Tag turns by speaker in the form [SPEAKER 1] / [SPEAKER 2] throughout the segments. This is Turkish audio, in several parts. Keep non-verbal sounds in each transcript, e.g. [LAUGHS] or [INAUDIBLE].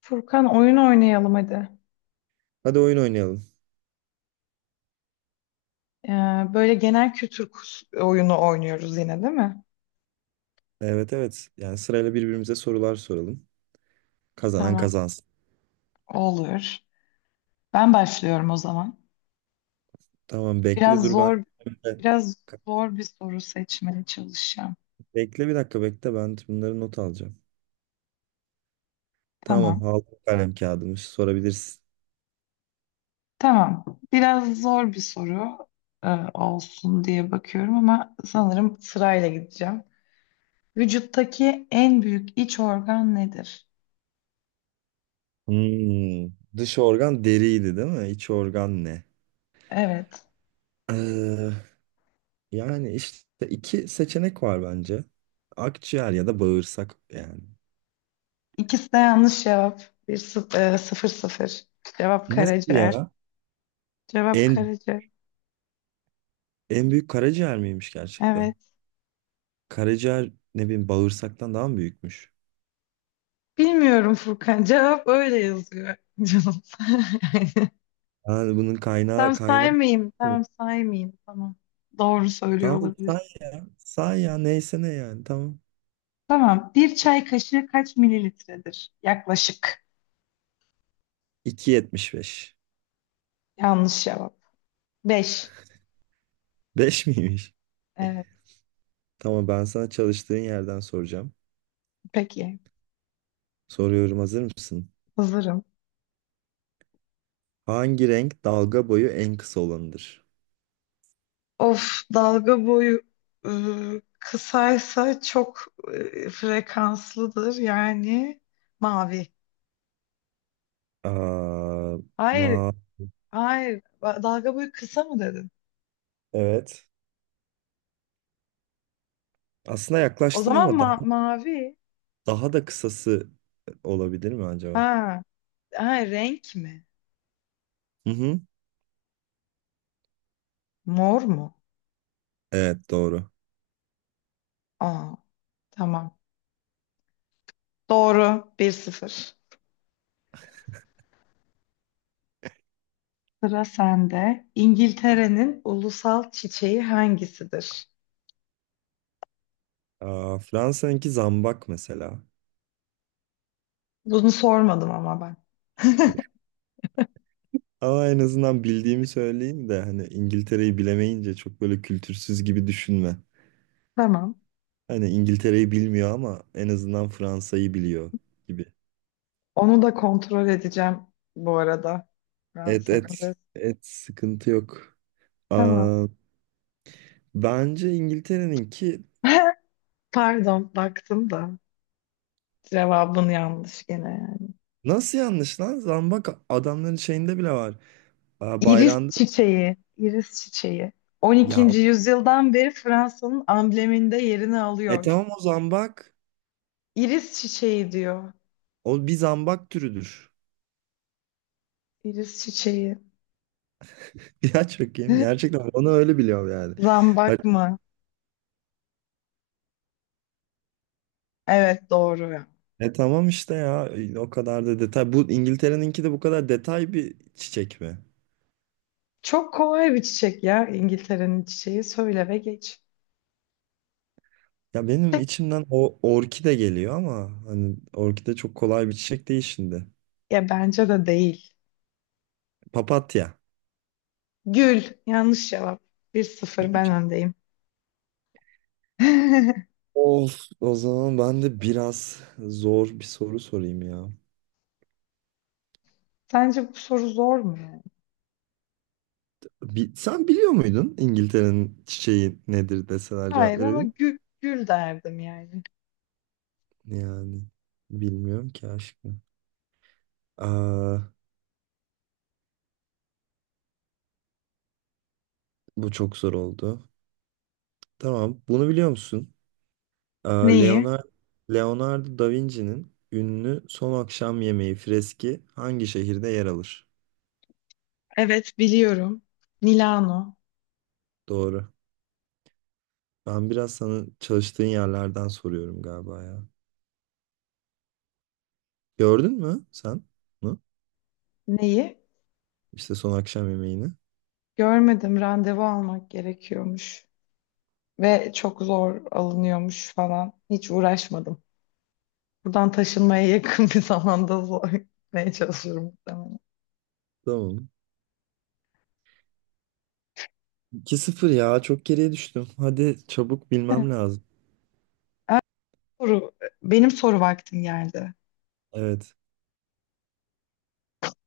[SPEAKER 1] Furkan, oyun oynayalım hadi.
[SPEAKER 2] Hadi oyun oynayalım.
[SPEAKER 1] Ee, Böyle genel kültür oyunu oynuyoruz yine değil mi?
[SPEAKER 2] Evet evet. Yani sırayla birbirimize sorular soralım. Kazanan
[SPEAKER 1] Tamam.
[SPEAKER 2] kazansın.
[SPEAKER 1] Olur. Ben başlıyorum o zaman.
[SPEAKER 2] Tamam bekle
[SPEAKER 1] Biraz
[SPEAKER 2] dur ben.
[SPEAKER 1] zor, biraz zor bir soru seçmeye çalışacağım.
[SPEAKER 2] Bekle bir dakika bekle ben bunları not alacağım.
[SPEAKER 1] Tamam.
[SPEAKER 2] Tamam aldım kalem kağıdımı sorabilirsin.
[SPEAKER 1] Tamam. Biraz zor bir soru e, olsun diye bakıyorum ama sanırım sırayla gideceğim. Vücuttaki en büyük iç organ nedir?
[SPEAKER 2] Hmm, Dış organ deriydi değil mi? İç organ ne?
[SPEAKER 1] Evet.
[SPEAKER 2] Ee, Yani işte iki seçenek var bence. Akciğer ya da bağırsak yani.
[SPEAKER 1] İkisi de yanlış cevap. Sıfır sıfır. Cevap
[SPEAKER 2] Nasıl
[SPEAKER 1] karaciğer.
[SPEAKER 2] ya?
[SPEAKER 1] Cevap
[SPEAKER 2] En
[SPEAKER 1] Karaca.
[SPEAKER 2] en büyük karaciğer miymiş gerçekten?
[SPEAKER 1] Evet.
[SPEAKER 2] Karaciğer ne bileyim bağırsaktan daha mı büyükmüş?
[SPEAKER 1] Bilmiyorum Furkan. Cevap öyle yazıyor. [LAUGHS] Canım. [LAUGHS] Yani.
[SPEAKER 2] Yani bunun kaynağı
[SPEAKER 1] Tam
[SPEAKER 2] kaynağı.
[SPEAKER 1] saymayayım.
[SPEAKER 2] Hı.
[SPEAKER 1] Tamam, saymayayım. Tamam. Doğru söylüyor
[SPEAKER 2] Tamam
[SPEAKER 1] olabilir.
[SPEAKER 2] say ya. Say ya neyse ne yani tamam.
[SPEAKER 1] Tamam. Bir çay kaşığı kaç mililitredir? Yaklaşık.
[SPEAKER 2] iki yetmiş beş.
[SPEAKER 1] Yanlış cevap. Beş.
[SPEAKER 2] Beş [LAUGHS] miymiş?
[SPEAKER 1] Evet.
[SPEAKER 2] Tamam ben sana çalıştığın yerden soracağım.
[SPEAKER 1] Peki.
[SPEAKER 2] Soruyorum, hazır mısın?
[SPEAKER 1] Hazırım.
[SPEAKER 2] Hangi renk dalga boyu en kısa olanıdır?
[SPEAKER 1] Of, dalga boyu kısaysa çok frekanslıdır. Yani mavi.
[SPEAKER 2] Aa,
[SPEAKER 1] Hayır.
[SPEAKER 2] ma
[SPEAKER 1] Hayır. Dalga boyu kısa mı dedin?
[SPEAKER 2] evet. Aslında
[SPEAKER 1] O
[SPEAKER 2] yaklaştın
[SPEAKER 1] zaman
[SPEAKER 2] ama daha
[SPEAKER 1] mavi.
[SPEAKER 2] daha da kısası olabilir mi acaba?
[SPEAKER 1] Ha. Ha, renk mi?
[SPEAKER 2] Hı hı.
[SPEAKER 1] Mor mu?
[SPEAKER 2] Evet, doğru.
[SPEAKER 1] Aa, tamam. Doğru. Bir sıfır. Sıra sende. İngiltere'nin ulusal çiçeği hangisidir?
[SPEAKER 2] Aa, Fransa'nınki zambak mesela.
[SPEAKER 1] Bunu sormadım ama ben.
[SPEAKER 2] Ama en azından bildiğimi söyleyeyim de hani İngiltere'yi bilemeyince çok böyle kültürsüz gibi düşünme.
[SPEAKER 1] Tamam.
[SPEAKER 2] Hani İngiltere'yi bilmiyor ama en azından Fransa'yı biliyor gibi.
[SPEAKER 1] Onu da kontrol edeceğim bu arada. Ben
[SPEAKER 2] Et et
[SPEAKER 1] sana da-
[SPEAKER 2] et, sıkıntı yok.
[SPEAKER 1] Tamam.
[SPEAKER 2] Aa, bence İngiltere'ninki
[SPEAKER 1] [LAUGHS] Pardon, baktım da cevabın yanlış gene. Yani.
[SPEAKER 2] nasıl yanlış lan? Zambak adamların şeyinde bile var. Aa,
[SPEAKER 1] İris
[SPEAKER 2] bayrağında.
[SPEAKER 1] çiçeği, iris çiçeği.
[SPEAKER 2] Ya,
[SPEAKER 1] 12. yüzyıldan beri Fransa'nın ambleminde yerini
[SPEAKER 2] e
[SPEAKER 1] alıyor.
[SPEAKER 2] tamam o zambak.
[SPEAKER 1] İris çiçeği diyor.
[SPEAKER 2] O bir zambak türüdür. [LAUGHS]
[SPEAKER 1] İris çiçeği.
[SPEAKER 2] Ya, çok iyi.
[SPEAKER 1] [LAUGHS]
[SPEAKER 2] Gerçekten onu öyle biliyorum yani. Hani.
[SPEAKER 1] Zambak mı? Evet, doğru ya.
[SPEAKER 2] E tamam işte ya, o kadar da detay. Bu İngiltere'ninki de bu kadar detay bir çiçek mi?
[SPEAKER 1] Çok kolay bir çiçek ya İngiltere'nin çiçeği. Söyle ve geç.
[SPEAKER 2] Ya benim
[SPEAKER 1] Çiçek,
[SPEAKER 2] içimden o orkide geliyor ama hani orkide çok kolay bir çiçek değil şimdi.
[SPEAKER 1] ya bence de değil.
[SPEAKER 2] Papatya.
[SPEAKER 1] Gül. Yanlış cevap. Bir sıfır, ben öndeyim. [LAUGHS]
[SPEAKER 2] Of, o zaman ben de biraz zor bir soru sorayım ya.
[SPEAKER 1] Sence bu soru zor mu yani?
[SPEAKER 2] Sen biliyor muydun İngiltere'nin çiçeği nedir deseler cevap
[SPEAKER 1] Hayır,
[SPEAKER 2] verebilir
[SPEAKER 1] ama
[SPEAKER 2] misin?
[SPEAKER 1] gül, gül derdim yani.
[SPEAKER 2] Yani bilmiyorum ki aşkım. Aa, bu çok zor oldu. Tamam, bunu biliyor musun? Aa,
[SPEAKER 1] Neyi?
[SPEAKER 2] Leonardo da Vinci'nin ünlü Son Akşam Yemeği freski hangi şehirde yer alır?
[SPEAKER 1] Evet, biliyorum. Milano.
[SPEAKER 2] Doğru. Ben biraz sana çalıştığın yerlerden soruyorum galiba ya. Gördün mü sen bunu?
[SPEAKER 1] Neyi?
[SPEAKER 2] İşte Son Akşam Yemeği'ni.
[SPEAKER 1] Görmedim. Randevu almak gerekiyormuş. Ve çok zor alınıyormuş falan. Hiç uğraşmadım. Buradan taşınmaya yakın [LAUGHS] bir zamanda zor gitmeye çalışıyorum muhtemelen.
[SPEAKER 2] Tamam. 2 sıfır ya, çok geriye düştüm. Hadi çabuk
[SPEAKER 1] Evet,
[SPEAKER 2] bilmem lazım.
[SPEAKER 1] soru. Benim soru vaktim geldi.
[SPEAKER 2] Evet.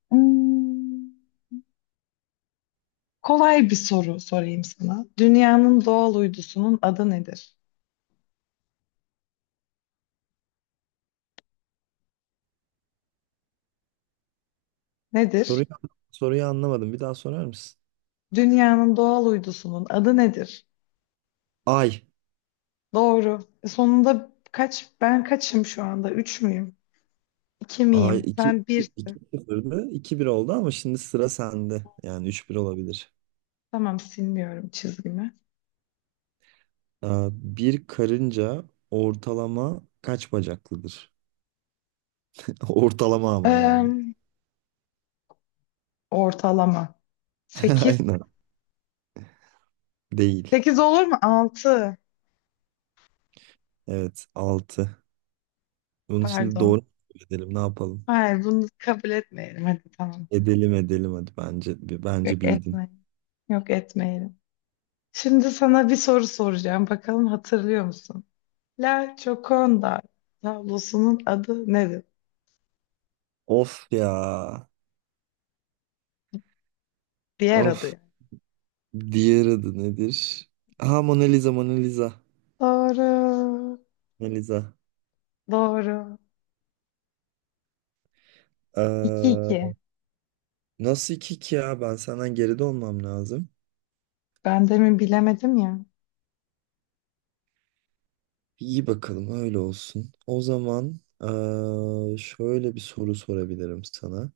[SPEAKER 1] Hmm, kolay bir soru sorayım sana. Dünyanın doğal uydusunun adı nedir? Nedir?
[SPEAKER 2] Soruyu, soruyu anlamadım. Bir daha sorar mısın?
[SPEAKER 1] Dünyanın doğal uydusunun adı nedir?
[SPEAKER 2] Ay.
[SPEAKER 1] Doğru. Sonunda kaç, ben kaçım şu anda? Üç müyüm? İki
[SPEAKER 2] Ay,
[SPEAKER 1] miyim?
[SPEAKER 2] 2
[SPEAKER 1] Sen
[SPEAKER 2] iki
[SPEAKER 1] birsin.
[SPEAKER 2] sıfırdı, iki bir oldu ama şimdi sıra sende. Yani üç bir olabilir.
[SPEAKER 1] Tamam, silmiyorum çizgimi.
[SPEAKER 2] Aa, bir karınca ortalama kaç bacaklıdır? [LAUGHS] Ortalama ama yani.
[SPEAKER 1] Eee, Ortalama.
[SPEAKER 2] [LAUGHS]
[SPEAKER 1] Sekiz,
[SPEAKER 2] Aynen. Değil.
[SPEAKER 1] 8 olur mu? 6,
[SPEAKER 2] Evet, altı. Bunu şimdi doğru
[SPEAKER 1] pardon.
[SPEAKER 2] mu edelim ne yapalım?
[SPEAKER 1] Hayır, bunu kabul etmeyelim. Hadi tamam.
[SPEAKER 2] Edelim edelim hadi, bence
[SPEAKER 1] Yok, yok
[SPEAKER 2] bence bildin.
[SPEAKER 1] etmeyelim. Yok etmeyelim. Şimdi sana bir soru soracağım. Bakalım hatırlıyor musun? La Gioconda tablosunun adı nedir?
[SPEAKER 2] Of ya.
[SPEAKER 1] Diğer adı
[SPEAKER 2] Of.
[SPEAKER 1] yani.
[SPEAKER 2] Diğer adı nedir? Ha, Mona Lisa Mona Lisa.
[SPEAKER 1] Doğru.
[SPEAKER 2] Mona Lisa.
[SPEAKER 1] Doğru. 2 iki.
[SPEAKER 2] Ee, Nasıl iki ki ya? Ben senden geride olmam lazım.
[SPEAKER 1] Ben demin bilemedim ya.
[SPEAKER 2] İyi bakalım öyle olsun. O zaman şöyle bir soru sorabilirim sana.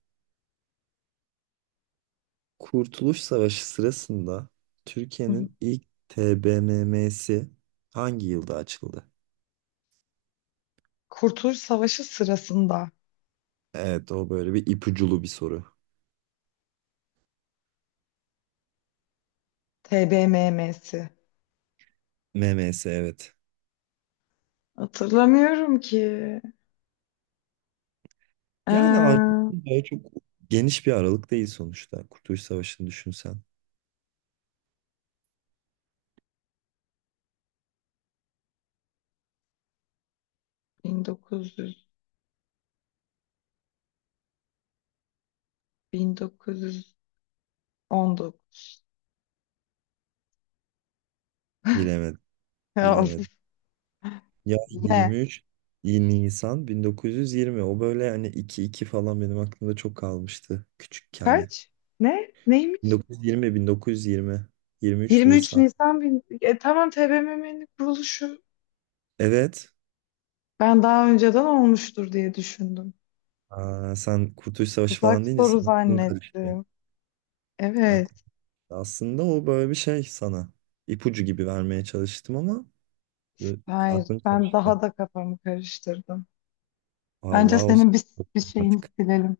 [SPEAKER 2] Kurtuluş Savaşı sırasında
[SPEAKER 1] Hı hı.
[SPEAKER 2] Türkiye'nin ilk TBMM'si hangi yılda açıldı?
[SPEAKER 1] Kurtuluş Savaşı sırasında
[SPEAKER 2] Evet o böyle bir ipuculu bir soru.
[SPEAKER 1] TBMM'si
[SPEAKER 2] MMS, evet.
[SPEAKER 1] hatırlamıyorum ki.
[SPEAKER 2] Yani
[SPEAKER 1] Ee,
[SPEAKER 2] artık böyle çok geniş bir aralık değil sonuçta. Kurtuluş Savaşı'nı düşünsen.
[SPEAKER 1] 1900, 1919.
[SPEAKER 2] Bilemedim,
[SPEAKER 1] Ya,
[SPEAKER 2] bilemedim. Ya,
[SPEAKER 1] ne?
[SPEAKER 2] 23 Nisan 1920, o böyle hani 2-2 falan benim aklımda çok kalmıştı küçükken.
[SPEAKER 1] Kaç? Ne? Neymiş?
[SPEAKER 2] 1920, 1920. 23
[SPEAKER 1] 23
[SPEAKER 2] Nisan.
[SPEAKER 1] Nisan E, tamam TBMM'nin kuruluşu.
[SPEAKER 2] Evet.
[SPEAKER 1] Ben daha önceden olmuştur diye düşündüm.
[SPEAKER 2] Aa, sen Kurtuluş Savaşı
[SPEAKER 1] Tuzak
[SPEAKER 2] falan deyince
[SPEAKER 1] soru
[SPEAKER 2] senin aklın karıştı.
[SPEAKER 1] zannettim.
[SPEAKER 2] Aklın-
[SPEAKER 1] Evet.
[SPEAKER 2] Aslında o böyle bir şey sana. İpucu gibi vermeye çalıştım ama e,
[SPEAKER 1] Hayır.
[SPEAKER 2] aklın
[SPEAKER 1] Ben
[SPEAKER 2] karıştı.
[SPEAKER 1] daha da kafamı karıştırdım. Bence
[SPEAKER 2] Vallahi o
[SPEAKER 1] senin bir şeyini
[SPEAKER 2] artık.
[SPEAKER 1] silelim.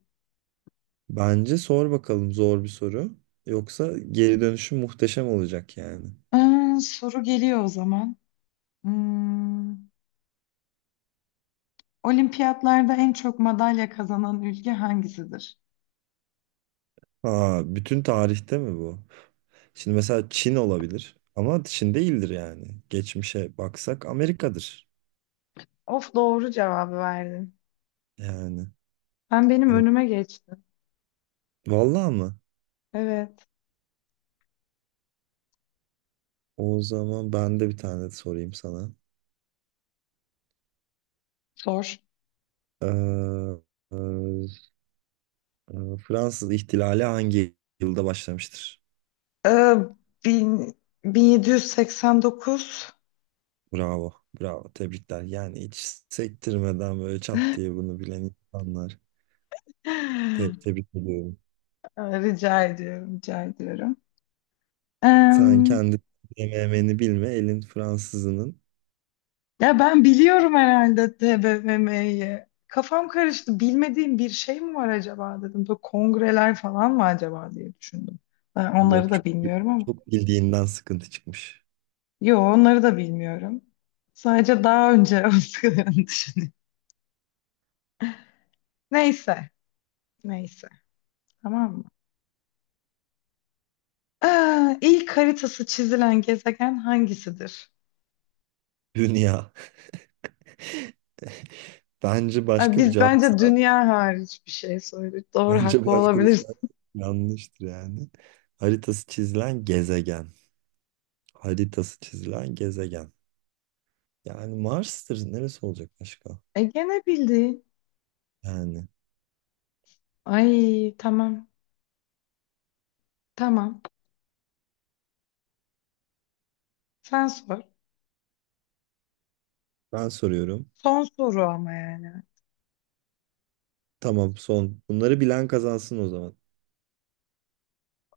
[SPEAKER 2] Bence sor bakalım zor bir soru. Yoksa geri dönüşüm muhteşem olacak yani.
[SPEAKER 1] Soru geliyor o zaman. Hmm. Olimpiyatlarda en çok madalya kazanan ülke hangisidir?
[SPEAKER 2] Ha, bütün tarihte mi bu? Şimdi mesela Çin olabilir ama Çin değildir yani. Geçmişe baksak Amerika'dır.
[SPEAKER 1] Of, doğru cevabı verdin.
[SPEAKER 2] Yani
[SPEAKER 1] Sen benim
[SPEAKER 2] hani,
[SPEAKER 1] önüme geçtin.
[SPEAKER 2] vallahi mı?
[SPEAKER 1] Evet.
[SPEAKER 2] O zaman ben de bir tane sorayım sana.
[SPEAKER 1] Sor.
[SPEAKER 2] Ee, e, Fransız ihtilali hangi yılda başlamıştır?
[SPEAKER 1] Ee, bin, 1789.
[SPEAKER 2] Bravo, bravo. Tebrikler. Yani hiç sektirmeden böyle çat diye
[SPEAKER 1] [LAUGHS]
[SPEAKER 2] bunu bilen insanlar. Tebrik ediyorum.
[SPEAKER 1] Aa, rica ediyorum, rica ediyorum.
[SPEAKER 2] Sen
[SPEAKER 1] Em,
[SPEAKER 2] kendi MM'ni bilme, elin Fransızının
[SPEAKER 1] Ya ben biliyorum herhalde TBMM'yi. Kafam karıştı. Bilmediğim bir şey mi var acaba dedim. Böyle kongreler falan mı acaba diye düşündüm. Ben onları
[SPEAKER 2] yok
[SPEAKER 1] da
[SPEAKER 2] çok,
[SPEAKER 1] bilmiyorum ama.
[SPEAKER 2] çok bildiğinden sıkıntı çıkmış.
[SPEAKER 1] Yo, onları da bilmiyorum. Sadece daha önce [LAUGHS] olduklarını düşünüyorum. Neyse. Neyse. Tamam mı? Aa, ilk haritası çizilen gezegen hangisidir?
[SPEAKER 2] Dünya. [LAUGHS] Bence
[SPEAKER 1] Ay,
[SPEAKER 2] başka bir
[SPEAKER 1] biz
[SPEAKER 2] cevapsa,
[SPEAKER 1] bence dünya hariç bir şey söyledik. Doğru,
[SPEAKER 2] bence
[SPEAKER 1] haklı
[SPEAKER 2] başka bir
[SPEAKER 1] olabiliriz.
[SPEAKER 2] cevap yanlıştır yani. Haritası çizilen gezegen. Haritası çizilen gezegen. Yani Mars'tır. Neresi olacak başka?
[SPEAKER 1] E, gene bildin.
[SPEAKER 2] Yani
[SPEAKER 1] Ay tamam. Tamam. Sen sor.
[SPEAKER 2] ben soruyorum.
[SPEAKER 1] Son soru ama yani.
[SPEAKER 2] Tamam, son. Bunları bilen kazansın o zaman.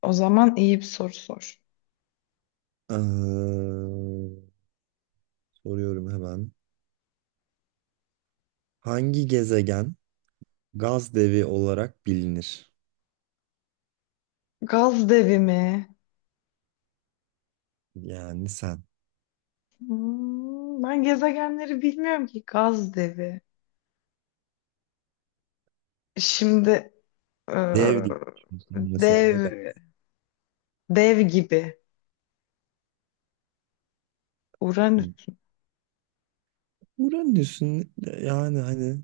[SPEAKER 1] O zaman iyi bir soru sor.
[SPEAKER 2] Ee, Soruyorum hemen. Hangi gezegen gaz devi olarak bilinir?
[SPEAKER 1] Gaz devi mi?
[SPEAKER 2] Yani sen.
[SPEAKER 1] Hmm, ben gezegenleri bilmiyorum ki. Gaz devi. Şimdi Ee,
[SPEAKER 2] Dev diye düşünüyorsun mesela ne
[SPEAKER 1] Dev,
[SPEAKER 2] der?
[SPEAKER 1] dev gibi. Uranüs.
[SPEAKER 2] Uranüs'ün yani hani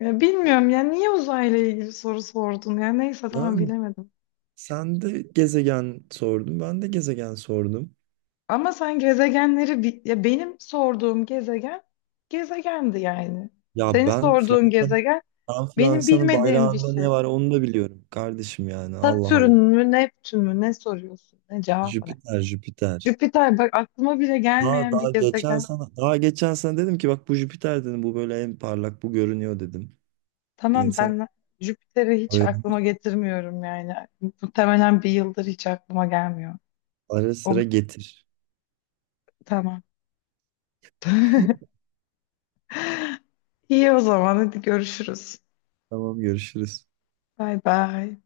[SPEAKER 1] Ya bilmiyorum ya, niye uzayla ilgili soru sordun ya, neyse, tamam,
[SPEAKER 2] yani
[SPEAKER 1] bilemedim.
[SPEAKER 2] sen de gezegen sordun ben de gezegen sordum.
[SPEAKER 1] Ama sen gezegenleri ya benim sorduğum gezegen gezegendi yani.
[SPEAKER 2] Ya
[SPEAKER 1] Senin sorduğun gezegen
[SPEAKER 2] Ben
[SPEAKER 1] benim
[SPEAKER 2] Fransa'nın
[SPEAKER 1] bilmediğim bir
[SPEAKER 2] bayrağında ne
[SPEAKER 1] şey.
[SPEAKER 2] var onu da biliyorum kardeşim yani, Allah
[SPEAKER 1] Satürn
[SPEAKER 2] Allah.
[SPEAKER 1] mü, Neptün mü, ne soruyorsun? Ne cevap ne?
[SPEAKER 2] Jüpiter, Jüpiter.
[SPEAKER 1] Jüpiter, bak, aklıma bile gelmeyen bir gezegen.
[SPEAKER 2] Daha geçen sana dedim ki bak bu Jüpiter dedim, bu böyle en parlak bu görünüyor dedim.
[SPEAKER 1] Tamam,
[SPEAKER 2] İnsan
[SPEAKER 1] ben Jüpiter'i hiç
[SPEAKER 2] böyle
[SPEAKER 1] aklıma getirmiyorum yani. Muhtemelen bir yıldır hiç aklıma gelmiyor.
[SPEAKER 2] ara
[SPEAKER 1] O
[SPEAKER 2] sıra getir.
[SPEAKER 1] tamam. İyi, o zaman hadi görüşürüz.
[SPEAKER 2] Tamam, görüşürüz.
[SPEAKER 1] Bay bay.